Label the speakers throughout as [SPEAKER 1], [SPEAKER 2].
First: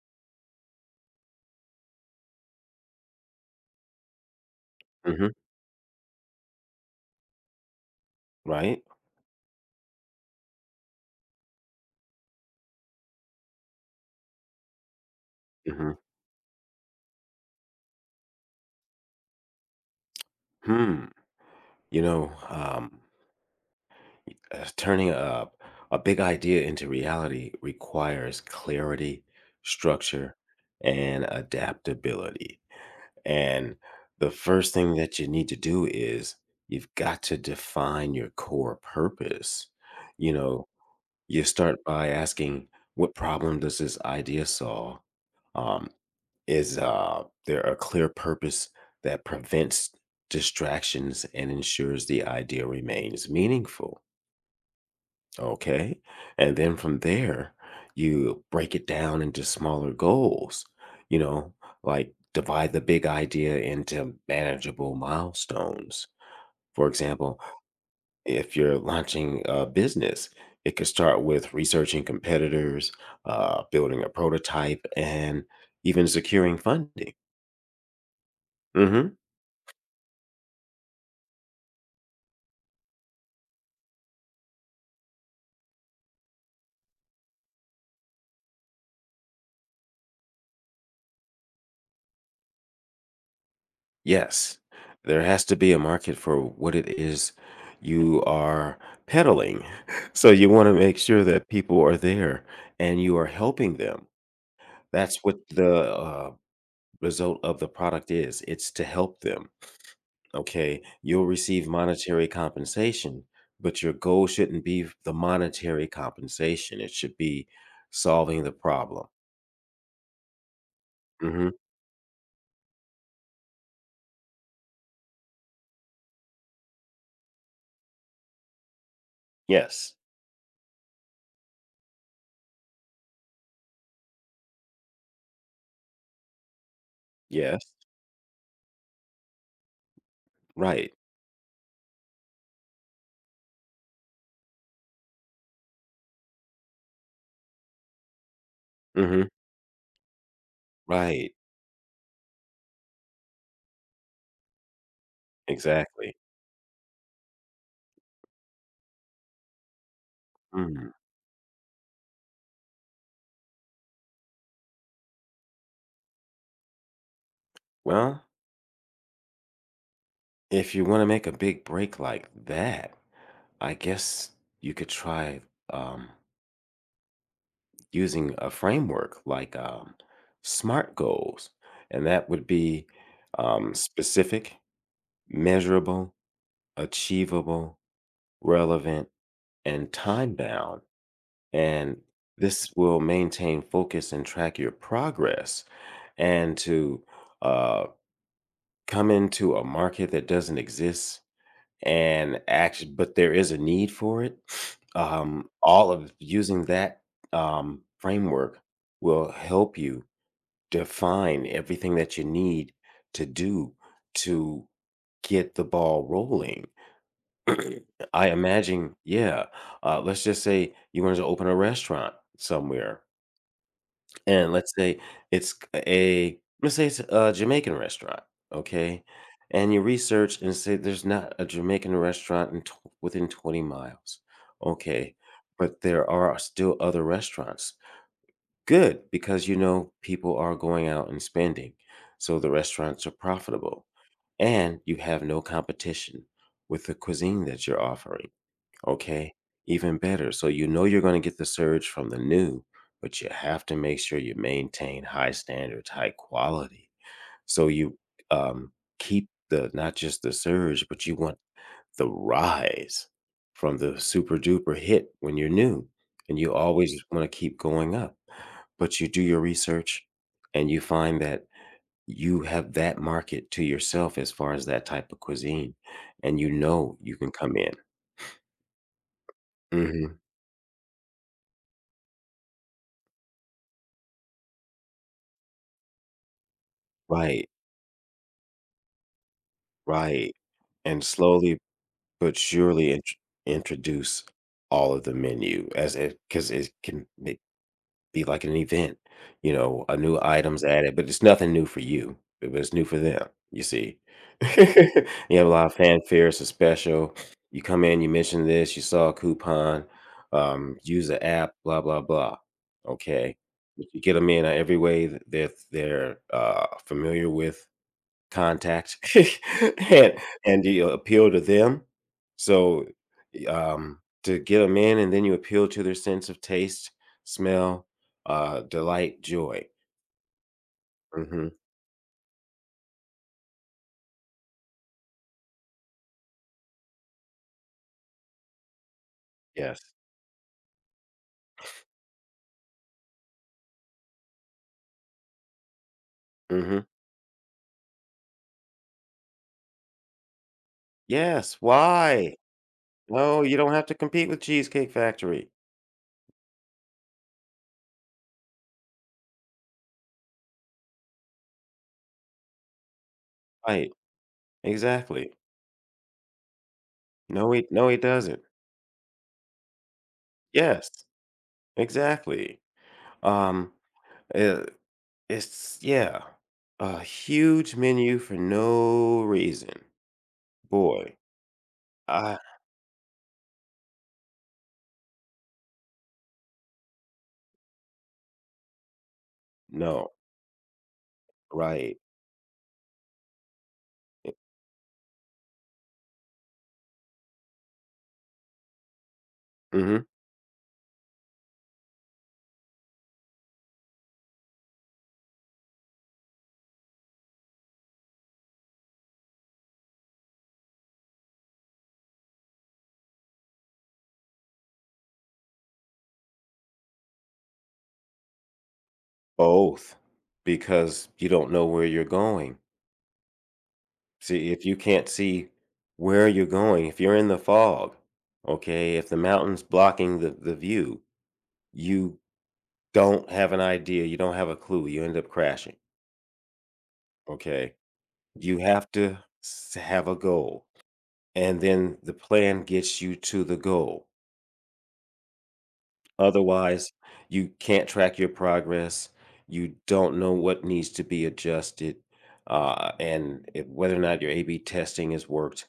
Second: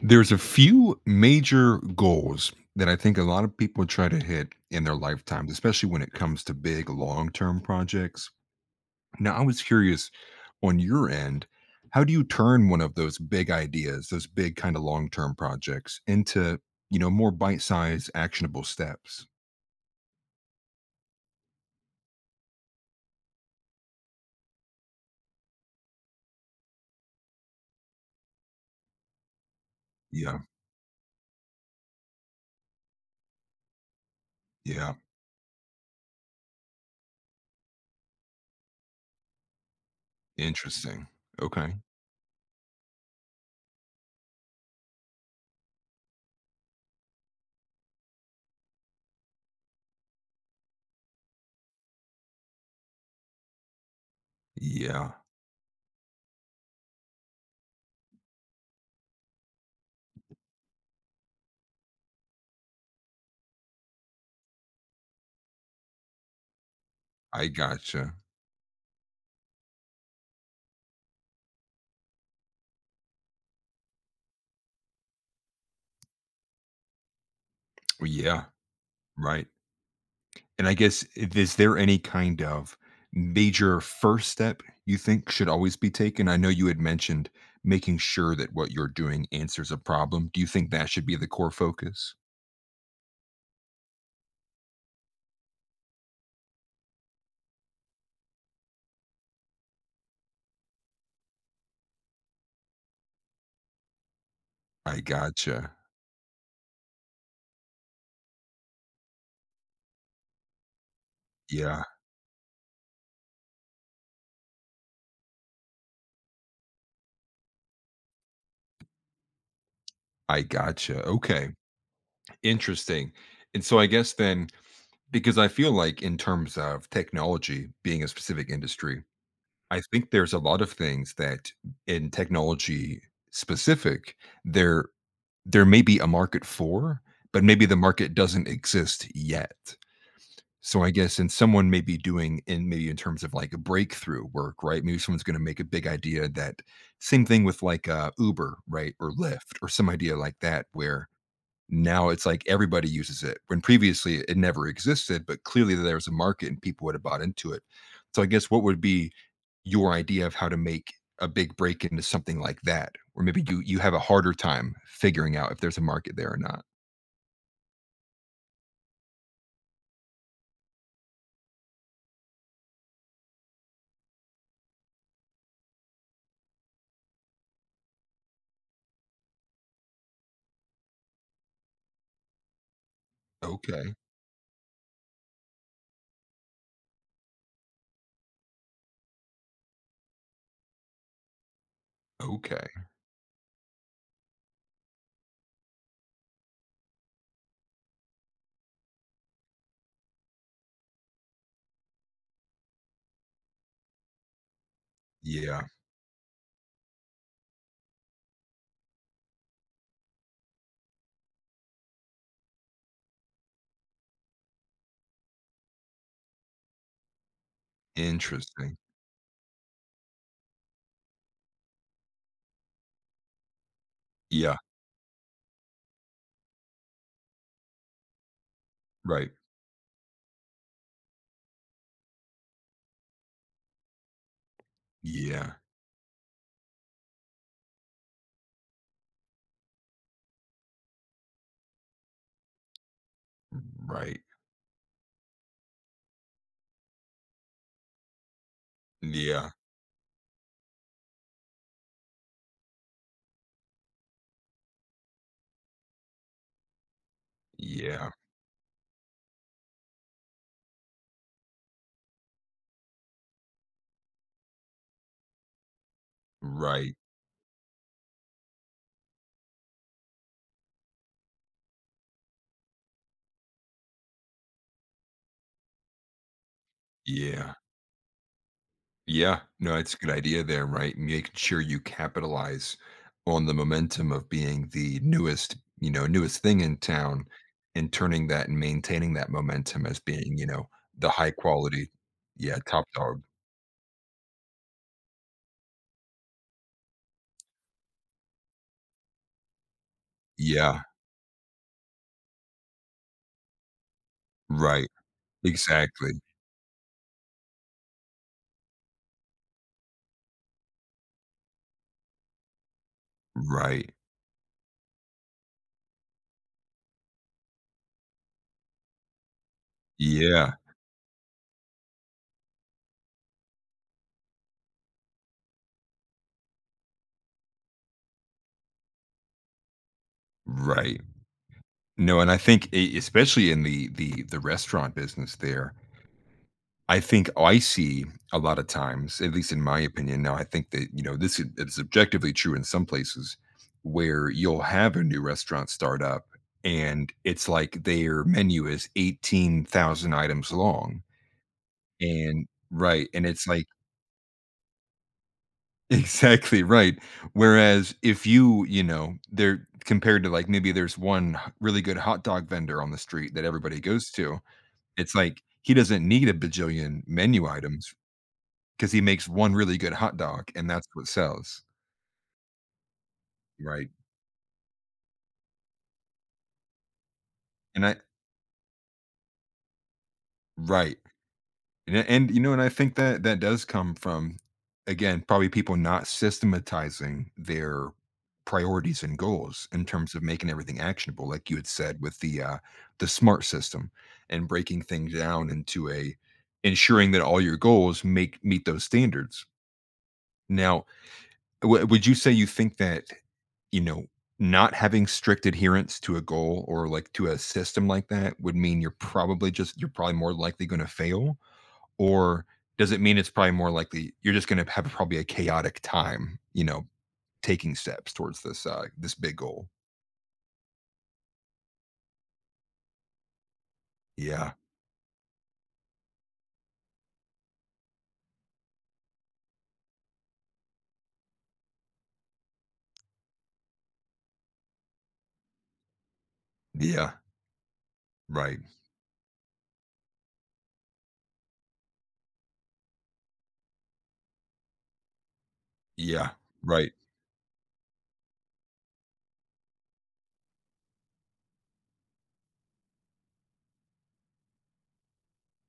[SPEAKER 1] There's a few major goals that I think a lot of people try to hit in their
[SPEAKER 2] Mhm.
[SPEAKER 1] lifetimes, especially when it comes to big long term projects.
[SPEAKER 2] Right?
[SPEAKER 1] Now, I was curious on your end, how do you turn one of those big ideas, those big kind of long term
[SPEAKER 2] Mhm.
[SPEAKER 1] projects into, more bite sized actionable steps?
[SPEAKER 2] Hmm. You know, um, Turning a big idea into reality requires clarity, structure,
[SPEAKER 1] Yeah.
[SPEAKER 2] and adaptability. And the first
[SPEAKER 1] Yeah.
[SPEAKER 2] thing that you need to do is you've got to define your core purpose. You know,
[SPEAKER 1] Interesting.
[SPEAKER 2] you
[SPEAKER 1] Okay.
[SPEAKER 2] start by asking, what problem does this idea solve? Um, Is there a clear purpose that prevents distractions and ensures the idea remains meaningful?
[SPEAKER 1] Yeah.
[SPEAKER 2] Okay. And then from there, you break it down into smaller goals, you know, like divide the big idea into manageable milestones. For example,
[SPEAKER 1] I gotcha.
[SPEAKER 2] if you're launching a business, it could start with researching competitors, building a prototype, and even securing funding.
[SPEAKER 1] Yeah.
[SPEAKER 2] Mhm.
[SPEAKER 1] Right. And I guess, is there any kind of major first step you think should always be taken? I know you had mentioned making sure that what you're doing answers a problem. Do you think that should be the core focus?
[SPEAKER 2] Yes, there has to be a market for what it is you are peddling. So you want to make sure that people are there and you are helping them.
[SPEAKER 1] I
[SPEAKER 2] That's what the
[SPEAKER 1] gotcha.
[SPEAKER 2] result of the product is. It's to help them. Okay. You'll receive
[SPEAKER 1] Yeah,
[SPEAKER 2] monetary compensation, but your goal shouldn't be the monetary compensation. It should be solving the problem.
[SPEAKER 1] I gotcha.
[SPEAKER 2] Hmm.
[SPEAKER 1] Okay, interesting. And so I guess then, because I feel like in terms of technology being a specific industry, I
[SPEAKER 2] Yes.
[SPEAKER 1] think there's a lot of things that in technology specific, they're There may be a market for, but
[SPEAKER 2] Yes.
[SPEAKER 1] maybe the market doesn't exist yet. So I
[SPEAKER 2] Right.
[SPEAKER 1] guess and someone may be doing in maybe in terms of, like, a breakthrough work, right? Maybe someone's gonna make a big idea that same thing with, like, Uber, right, or
[SPEAKER 2] Hmm.
[SPEAKER 1] Lyft or some idea like that where
[SPEAKER 2] Right.
[SPEAKER 1] now it's like everybody uses it when previously it never existed, but clearly there was a
[SPEAKER 2] Exactly.
[SPEAKER 1] market and people would have bought into it. So I guess what would be your idea of how to
[SPEAKER 2] Mm.
[SPEAKER 1] make a big break into something like that? Or maybe you have a harder time figuring out if there's a market there or not?
[SPEAKER 2] Well, if you wanna make a big break like that, I guess you could try, um, using a framework like, SMART goals, and that would be,
[SPEAKER 1] Okay,
[SPEAKER 2] specific, measurable, achievable, relevant, and time-bound, and this
[SPEAKER 1] okay.
[SPEAKER 2] will maintain focus and track your progress, and to, uh, come into a market that doesn't exist. And actually but there is a need for it.
[SPEAKER 1] Yeah,
[SPEAKER 2] All of using that, framework will help you define everything that you need to do to get the ball rolling. I
[SPEAKER 1] interesting.
[SPEAKER 2] imagine, yeah, let's just say you wanted to open a restaurant somewhere. And
[SPEAKER 1] Yeah,
[SPEAKER 2] let's say it's a Jamaican restaurant, okay?
[SPEAKER 1] right.
[SPEAKER 2] And you research and say there's not a Jamaican restaurant in tw within 20 miles. Okay,
[SPEAKER 1] Yeah,
[SPEAKER 2] but there are still other restaurants. Good, because you know people are going out and spending, so the restaurants are profitable,
[SPEAKER 1] right.
[SPEAKER 2] and you have no competition with the cuisine that you're offering. Okay,
[SPEAKER 1] Yeah,
[SPEAKER 2] even better. So you know you're going to get the surge from the new, but you have to make sure you maintain high standards, high quality. So you
[SPEAKER 1] yeah,
[SPEAKER 2] um, keep the not just the surge, but you want the rise from the super duper hit when you're new, and you
[SPEAKER 1] right.
[SPEAKER 2] always want to keep going up. But you do your research, and you find that you have that market to yourself as far as that type of cuisine, and you know you can
[SPEAKER 1] Yeah.
[SPEAKER 2] come in.
[SPEAKER 1] Yeah, no, it's a good
[SPEAKER 2] Hmm.
[SPEAKER 1] idea there, right? Making sure you capitalize on the momentum of being the newest, you know, newest thing in town
[SPEAKER 2] Right.
[SPEAKER 1] and turning that and maintaining that momentum as
[SPEAKER 2] Right,
[SPEAKER 1] being, you know,
[SPEAKER 2] and
[SPEAKER 1] the high
[SPEAKER 2] slowly
[SPEAKER 1] quality.
[SPEAKER 2] but
[SPEAKER 1] Yeah, top
[SPEAKER 2] surely
[SPEAKER 1] dog.
[SPEAKER 2] introduce all of the menu as it, because it can be like an event. A new item's
[SPEAKER 1] Yeah,
[SPEAKER 2] added, but it's nothing new for you, but it's new for them, you see?
[SPEAKER 1] right.
[SPEAKER 2] You have a lot of
[SPEAKER 1] Exactly.
[SPEAKER 2] fanfare, it's a special, you come in, you mention this, you saw a coupon, use the app, blah, blah, blah, okay, but
[SPEAKER 1] Right.
[SPEAKER 2] you get them in every way that they're familiar with. Contact, and
[SPEAKER 1] Yeah,
[SPEAKER 2] and you appeal to them. So, y to get 'em in, and then you appeal to their sense of taste, smell, delight, joy.
[SPEAKER 1] right.
[SPEAKER 2] Mhm.
[SPEAKER 1] No, and I think e especially in the restaurant business there, I think I see a lot of times, at least in
[SPEAKER 2] Yes.
[SPEAKER 1] my opinion now, I think that, you know, this is it's objectively true in some places where you'll have a new restaurant start up
[SPEAKER 2] Mhm.
[SPEAKER 1] and it's like their menu is 18,000 items long.
[SPEAKER 2] Yes, why?
[SPEAKER 1] And right, and
[SPEAKER 2] No,
[SPEAKER 1] it's
[SPEAKER 2] you
[SPEAKER 1] like
[SPEAKER 2] don't have to compete with Cheesecake Factory.
[SPEAKER 1] exactly right. Whereas if you, you know, they're compared to like maybe there's one really good hot dog vendor on the street that everybody
[SPEAKER 2] Right,
[SPEAKER 1] goes to, it's
[SPEAKER 2] exactly.
[SPEAKER 1] like he doesn't need a bajillion menu
[SPEAKER 2] No,
[SPEAKER 1] items.
[SPEAKER 2] he doesn't.
[SPEAKER 1] 'Cause he makes one really good hot dog, and that's
[SPEAKER 2] Yes,
[SPEAKER 1] what sells,
[SPEAKER 2] exactly. Um,
[SPEAKER 1] right?
[SPEAKER 2] uh, it's, yeah, a huge
[SPEAKER 1] And I
[SPEAKER 2] menu for no reason.
[SPEAKER 1] right,
[SPEAKER 2] Boy.
[SPEAKER 1] and,
[SPEAKER 2] I
[SPEAKER 1] you know, and I think that that does come from, again, probably people not systematizing their priorities and goals in
[SPEAKER 2] No,
[SPEAKER 1] terms of making everything actionable, like you had
[SPEAKER 2] right.
[SPEAKER 1] said with the SMART system
[SPEAKER 2] Eh,
[SPEAKER 1] and breaking things down into a ensuring that all your goals make meet those standards.
[SPEAKER 2] mhm,
[SPEAKER 1] Now, W would you say you think that, you know, not having strict adherence to a goal or, like, to a system like that would mean you're probably more likely gonna fail? Or does it mean it's probably more likely you're just gonna have probably a chaotic time, you know, taking steps towards this, this big goal?
[SPEAKER 2] Both, because you don't know where you're going. See,
[SPEAKER 1] Yeah.
[SPEAKER 2] if you can't see where you're going, if you're in the fog, okay, if the mountain's blocking the view, you don't have an idea, you don't have a clue, you end up crashing,
[SPEAKER 1] Yeah.
[SPEAKER 2] okay? You
[SPEAKER 1] Right.
[SPEAKER 2] have to s have a goal, and then the plan gets you to the goal.
[SPEAKER 1] Yeah.
[SPEAKER 2] Otherwise,
[SPEAKER 1] Right.
[SPEAKER 2] you can't track your progress, you don't know what needs to be adjusted, and if whether or not your A/B testing has worked,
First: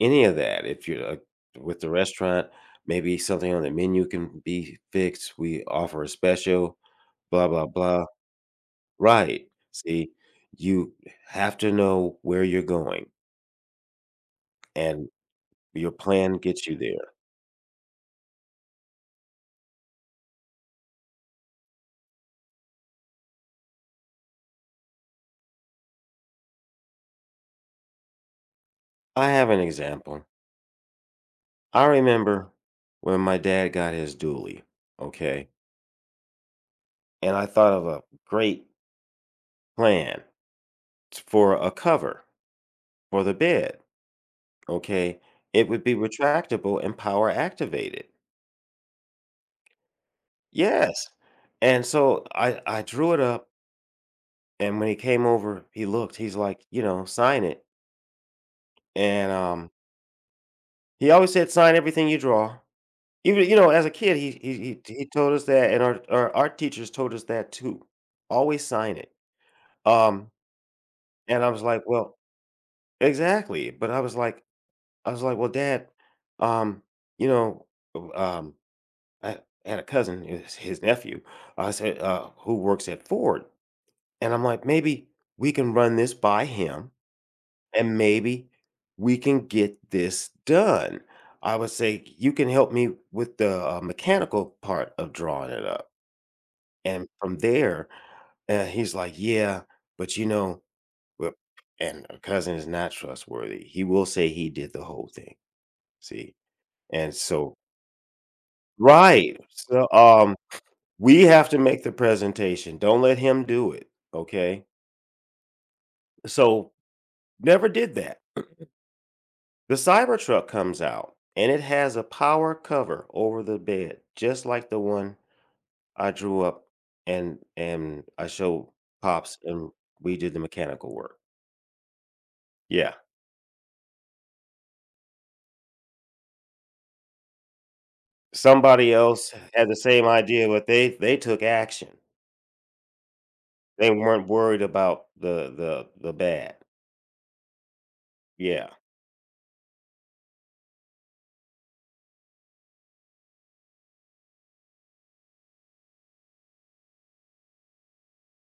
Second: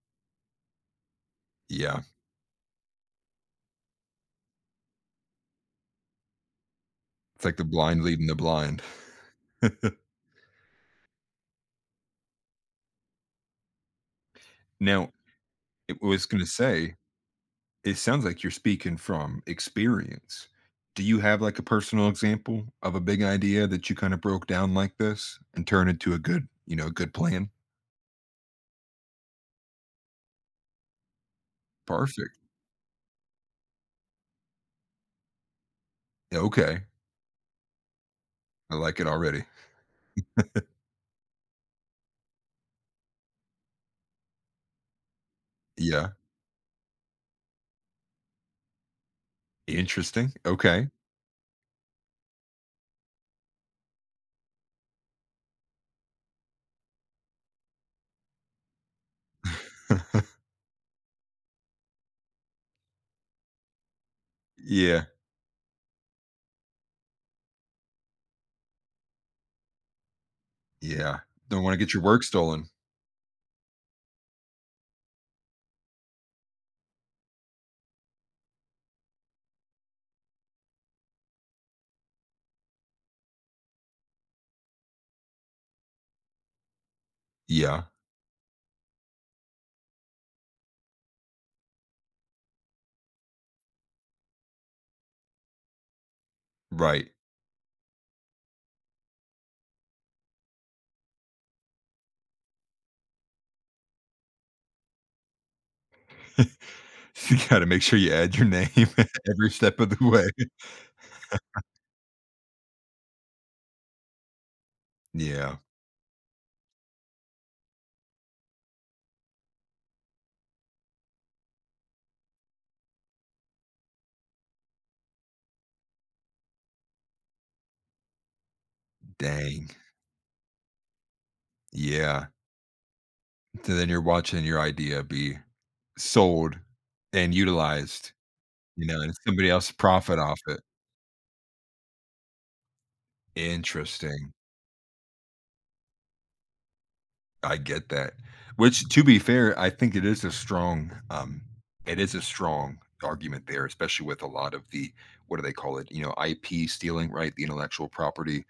[SPEAKER 2] any of that. If you're, with the
[SPEAKER 1] Yeah.
[SPEAKER 2] restaurant, maybe something on the menu can be fixed, "We offer a special,
[SPEAKER 1] It's
[SPEAKER 2] blah,
[SPEAKER 1] like the
[SPEAKER 2] blah,
[SPEAKER 1] blind
[SPEAKER 2] blah."
[SPEAKER 1] leading the blind.
[SPEAKER 2] Right. See, you have to know where you're going, and
[SPEAKER 1] Now,
[SPEAKER 2] your
[SPEAKER 1] it was
[SPEAKER 2] plan
[SPEAKER 1] gonna
[SPEAKER 2] gets you
[SPEAKER 1] say
[SPEAKER 2] there.
[SPEAKER 1] it sounds like you're speaking from experience. Do you have, like, a personal example of a big idea that you kinda broke down like this and turned into a good you know, a good plan?
[SPEAKER 2] I have an example. I
[SPEAKER 1] Perfect.
[SPEAKER 2] remember when my dad got his dually, okay?
[SPEAKER 1] Yeah, okay.
[SPEAKER 2] And I thought of a great
[SPEAKER 1] I like it already.
[SPEAKER 2] plan for a cover for the bed. Okay. It would be
[SPEAKER 1] Yeah.
[SPEAKER 2] retractable and power activated.
[SPEAKER 1] Interesting. Okay.
[SPEAKER 2] Yes. And so I drew it up. And when he came over, he looked, he's like, sign it. And he always said, sign everything you draw. Even, as a kid, he, he, he
[SPEAKER 1] Yeah.
[SPEAKER 2] he told us that. And our art teachers told us that too. Always sign it. Um,
[SPEAKER 1] Yeah.
[SPEAKER 2] and I was
[SPEAKER 1] Don't wanna
[SPEAKER 2] like,
[SPEAKER 1] get your
[SPEAKER 2] well,
[SPEAKER 1] work stolen.
[SPEAKER 2] exactly. But I was like, "Well, Dad, um, you know, um, I had a cousin, his nephew, I said, who works at Ford, and I'm like, maybe we can run this by him,
[SPEAKER 1] Yeah.
[SPEAKER 2] and maybe we can get this done." I would say, "You can help me with the mechanical part of drawing it up,"
[SPEAKER 1] Right.
[SPEAKER 2] and from there. And he's like, yeah, but well, and a cousin is not trustworthy. He will say he did the whole thing. See? And
[SPEAKER 1] You
[SPEAKER 2] so
[SPEAKER 1] gotta make sure you add your name
[SPEAKER 2] Right,
[SPEAKER 1] every step
[SPEAKER 2] so,
[SPEAKER 1] of the way.
[SPEAKER 2] we have to make the presentation, don't let him do it, okay?
[SPEAKER 1] Yeah.
[SPEAKER 2] So, never did that. The Cybertruck comes out, and it has a power cover over the bed, just like the one I drew up. And I showed Pops,
[SPEAKER 1] Dang.
[SPEAKER 2] and we did the mechanical work.
[SPEAKER 1] Yeah.
[SPEAKER 2] Yeah,
[SPEAKER 1] So then you're watching your idea be sold and utilized, you
[SPEAKER 2] somebody
[SPEAKER 1] know, and
[SPEAKER 2] else
[SPEAKER 1] somebody
[SPEAKER 2] had
[SPEAKER 1] else
[SPEAKER 2] the same
[SPEAKER 1] profit off
[SPEAKER 2] idea,
[SPEAKER 1] it.
[SPEAKER 2] but they took action. They weren't
[SPEAKER 1] Interesting.
[SPEAKER 2] worried about the bad.
[SPEAKER 1] I get that.
[SPEAKER 2] Yeah,
[SPEAKER 1] Which, to be fair, I think it is a strong, it is a strong argument there, especially with a lot of the, what do they call it? You know, IP stealing, right? The intellectual property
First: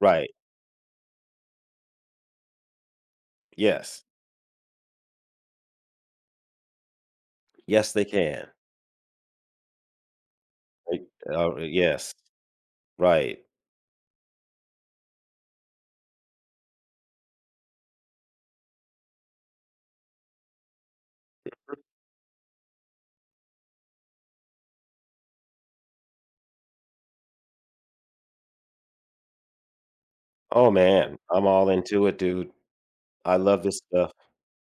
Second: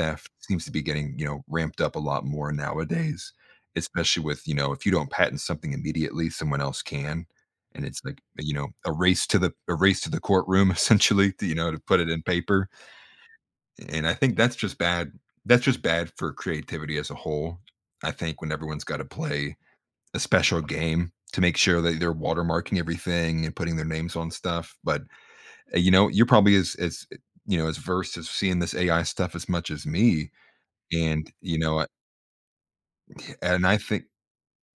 [SPEAKER 2] right,
[SPEAKER 1] seems to be getting, you know, ramped up a lot more nowadays,
[SPEAKER 2] yes.
[SPEAKER 1] especially with, you know, if you don't patent something immediately, someone else can. And
[SPEAKER 2] Yes,
[SPEAKER 1] it's
[SPEAKER 2] they
[SPEAKER 1] like,
[SPEAKER 2] can.
[SPEAKER 1] you know, a race to the courtroom
[SPEAKER 2] Right,
[SPEAKER 1] essentially, to, you know, to put it
[SPEAKER 2] yes,
[SPEAKER 1] in paper.
[SPEAKER 2] right.
[SPEAKER 1] And I think that's just bad for creativity as a whole. I think when everyone's gotta play a special game to make sure that they're watermarking everything and putting their names on stuff, but, you know, you're probably you know, as versed as seeing this AI stuff as much as me,
[SPEAKER 2] Oh, man,
[SPEAKER 1] and,
[SPEAKER 2] I'm
[SPEAKER 1] you
[SPEAKER 2] all
[SPEAKER 1] know,
[SPEAKER 2] into it, dude. I love
[SPEAKER 1] I
[SPEAKER 2] this
[SPEAKER 1] think
[SPEAKER 2] stuff.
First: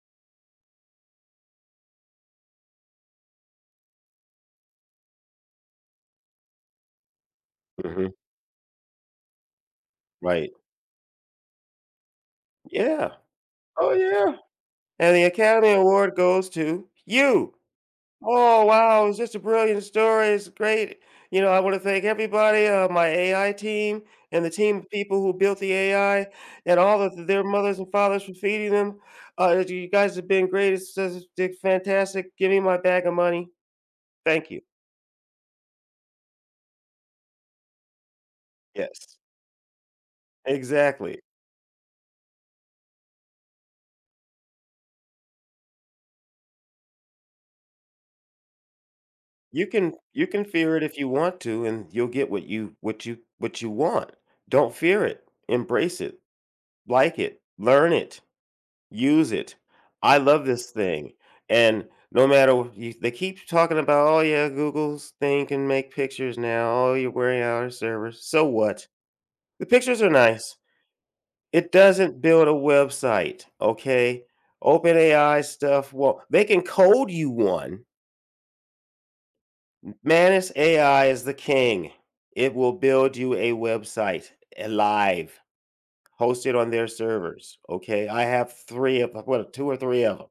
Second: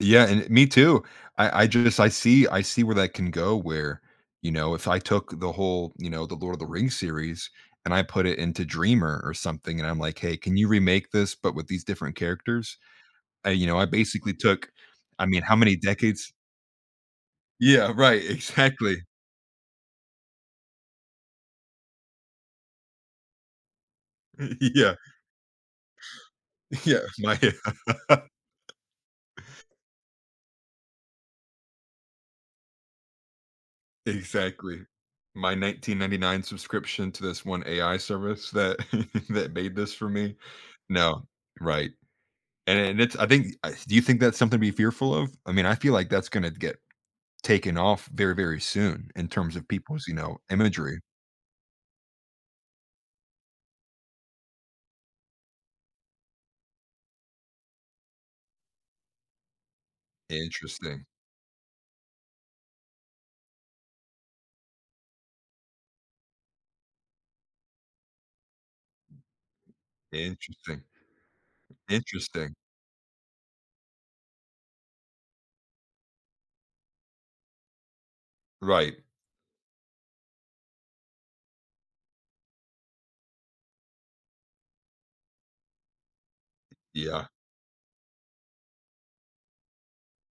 [SPEAKER 1] yeah, and me too. I just I see where that can go where, you know, if I took the whole, you know, the Lord of the Rings series and I
[SPEAKER 2] Mhm,
[SPEAKER 1] put it into Dreamer or something and I'm like, "Hey,
[SPEAKER 2] right.
[SPEAKER 1] can you remake this but with these different characters?"
[SPEAKER 2] Yeah.
[SPEAKER 1] I you know, I
[SPEAKER 2] Oh,
[SPEAKER 1] basically
[SPEAKER 2] yeah,
[SPEAKER 1] took
[SPEAKER 2] and the
[SPEAKER 1] I mean, how
[SPEAKER 2] Academy
[SPEAKER 1] many
[SPEAKER 2] Award
[SPEAKER 1] decades?
[SPEAKER 2] goes to you.
[SPEAKER 1] Yeah, right,
[SPEAKER 2] "Oh,
[SPEAKER 1] exactly.
[SPEAKER 2] wow, it's just a brilliant story, it's great." "I wanna thank everybody, my AI team and the team of
[SPEAKER 1] Yeah.
[SPEAKER 2] people who built the AI and
[SPEAKER 1] Yeah,
[SPEAKER 2] all of
[SPEAKER 1] my
[SPEAKER 2] their mothers and fathers for feeding them. You guys have been great, it's just fantastic. Give me my bag of money. Thank you."
[SPEAKER 1] exactly. My 1999 subscription to this one AI service that
[SPEAKER 2] Yes,
[SPEAKER 1] that made this for me.
[SPEAKER 2] exactly.
[SPEAKER 1] No, right. And it's I think do you think that's something to be fearful of? I mean, I feel like that's gonna get taken off very, very soon in terms
[SPEAKER 2] You
[SPEAKER 1] of
[SPEAKER 2] can
[SPEAKER 1] people's, you
[SPEAKER 2] you
[SPEAKER 1] know,
[SPEAKER 2] can fear it if
[SPEAKER 1] imagery.
[SPEAKER 2] you want to, and you'll get what you want. Don't fear it. Embrace it. Like it. Learn it. Use it. I love this
[SPEAKER 1] Interesting.
[SPEAKER 2] thing. And no matter they keep talking about, oh yeah, Google's thing can make pictures now. Oh, you're wearing out our servers. So what? The pictures are nice.
[SPEAKER 1] Interesting.
[SPEAKER 2] It doesn't build a
[SPEAKER 1] Interesting.
[SPEAKER 2] website, okay? OpenAI stuff. Well, they can code you one.
[SPEAKER 1] Right.
[SPEAKER 2] Manus AI is the king. It will build you a website, live, hosted on their
[SPEAKER 1] Yeah.
[SPEAKER 2] servers. Okay. I have three of what two or three of them.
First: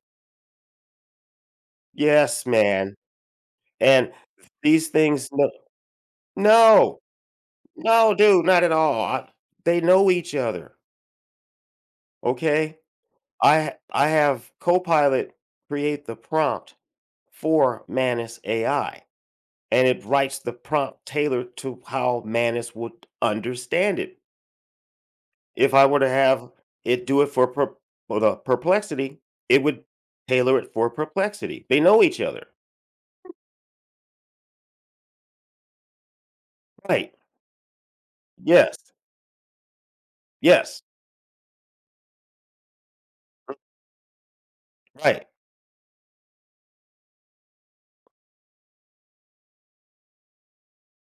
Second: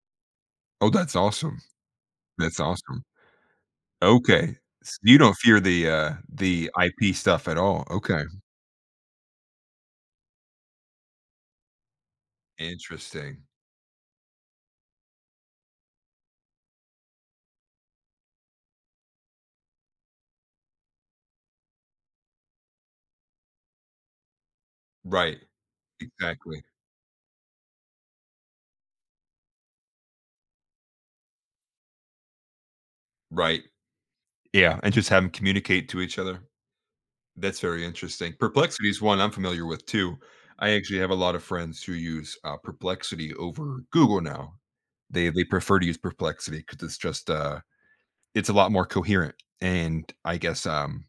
[SPEAKER 1] Oh, that's awesome.
[SPEAKER 2] Yes,
[SPEAKER 1] That's
[SPEAKER 2] man.
[SPEAKER 1] awesome.
[SPEAKER 2] And
[SPEAKER 1] Okay.
[SPEAKER 2] these
[SPEAKER 1] So you
[SPEAKER 2] things.
[SPEAKER 1] don't
[SPEAKER 2] No
[SPEAKER 1] fear the
[SPEAKER 2] No,
[SPEAKER 1] IP stuff at all.
[SPEAKER 2] no,
[SPEAKER 1] Okay.
[SPEAKER 2] dude, not at all. They know each other. Okay.
[SPEAKER 1] Interesting.
[SPEAKER 2] I I have Copilot create the prompt for Manus AI. And it writes the prompt tailored to how Manus would understand it.
[SPEAKER 1] Right.
[SPEAKER 2] If I were to have
[SPEAKER 1] Exactly.
[SPEAKER 2] it do it for the Perplexity, it would tailor it for Perplexity. They know each other.
[SPEAKER 1] Right. Yeah. And just have them communicate to each other.
[SPEAKER 2] Right.
[SPEAKER 1] That's very interesting.
[SPEAKER 2] Yes.
[SPEAKER 1] Perplexity is one I'm familiar with too. I
[SPEAKER 2] Yes.
[SPEAKER 1] actually have a lot of friends who use Perplexity over Google now.
[SPEAKER 2] Right.
[SPEAKER 1] They prefer to use Perplexity because it's just it's a lot more coherent. And I guess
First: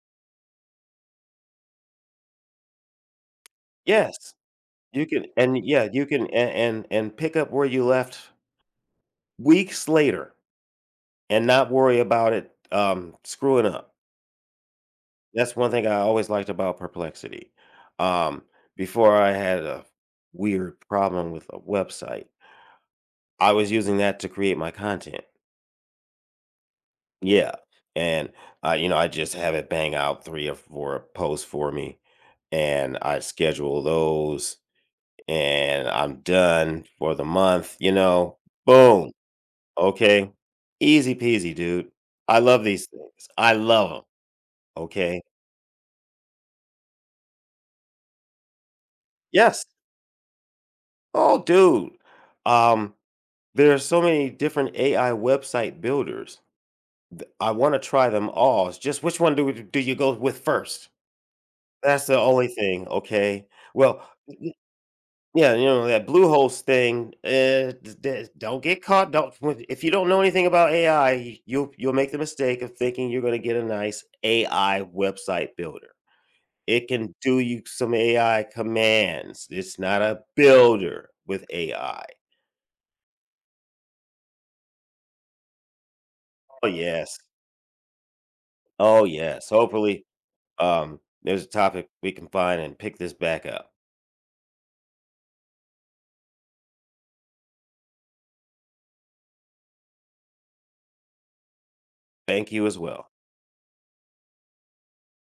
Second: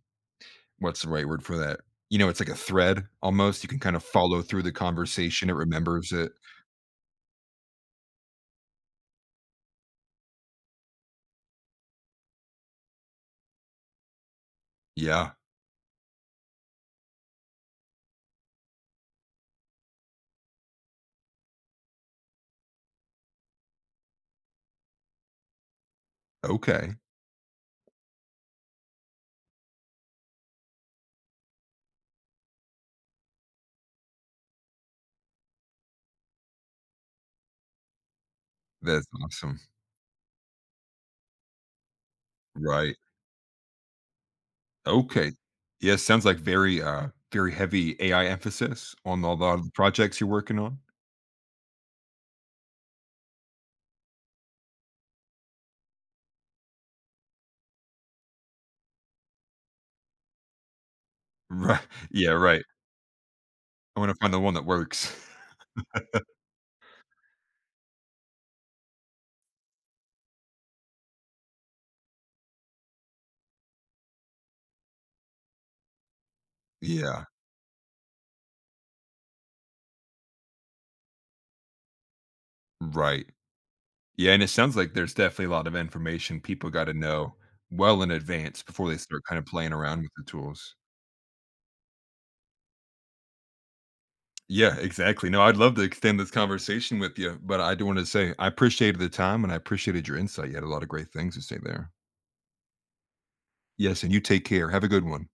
[SPEAKER 1] what's the right word for that? You know, it's like a thread almost. You can kind of
[SPEAKER 2] Yes.
[SPEAKER 1] follow through the
[SPEAKER 2] You can
[SPEAKER 1] conversation. It
[SPEAKER 2] and yeah, you
[SPEAKER 1] remembers
[SPEAKER 2] can
[SPEAKER 1] it.
[SPEAKER 2] a and pick up where you left weeks later and not worry about it, screwing up.
[SPEAKER 1] Yeah.
[SPEAKER 2] That's one thing I always liked about Perplexity. Um, before I had a weird problem with a website, I was using that to create my content.
[SPEAKER 1] Okay.
[SPEAKER 2] Yeah, and, I just have it bang out three or four posts for me, and I schedule those, and I'm done for the month, you know?
[SPEAKER 1] That's
[SPEAKER 2] Boom,
[SPEAKER 1] awesome.
[SPEAKER 2] okay? Easy peasy, dude. I love these
[SPEAKER 1] Right.
[SPEAKER 2] things. I love them. Okay?
[SPEAKER 1] Okay. Yeah. Sounds like very very heavy AI emphasis on a lot
[SPEAKER 2] Yes.
[SPEAKER 1] of the projects you're working on.
[SPEAKER 2] Oh, dude, um, there are so many different AI website builders. Th I wanna try them all. It's just which one do you go with first?
[SPEAKER 1] Right.
[SPEAKER 2] That's the
[SPEAKER 1] Yeah,
[SPEAKER 2] only
[SPEAKER 1] right.
[SPEAKER 2] thing, okay?
[SPEAKER 1] I
[SPEAKER 2] Well,
[SPEAKER 1] wanna find the one that works.
[SPEAKER 2] yeah, that Blue Host thing, eh, d d don't get caught, don't w if you don't know anything about AI, you'll make the mistake of thinking you're gonna get a nice AI website builder. It can
[SPEAKER 1] Yeah,
[SPEAKER 2] do you some AI commands, it's not a builder with AI.
[SPEAKER 1] right. Yeah, and it sounds like there's definitely a lot of information
[SPEAKER 2] Oh,
[SPEAKER 1] people gotta
[SPEAKER 2] yes.
[SPEAKER 1] know well in advance before they
[SPEAKER 2] Oh,
[SPEAKER 1] start kinda
[SPEAKER 2] yes.
[SPEAKER 1] playing around
[SPEAKER 2] Hopefully,
[SPEAKER 1] with the tools.
[SPEAKER 2] there's a topic we can find and pick this back up.
[SPEAKER 1] Yeah, exactly. No, I'd love to extend this conversation with you, but I do wanna say I appreciated the time and I appreciated your insight. You had a lot of great things to say there.
[SPEAKER 2] Thank you as well.
[SPEAKER 1] Yes, and you take care. Have a good one.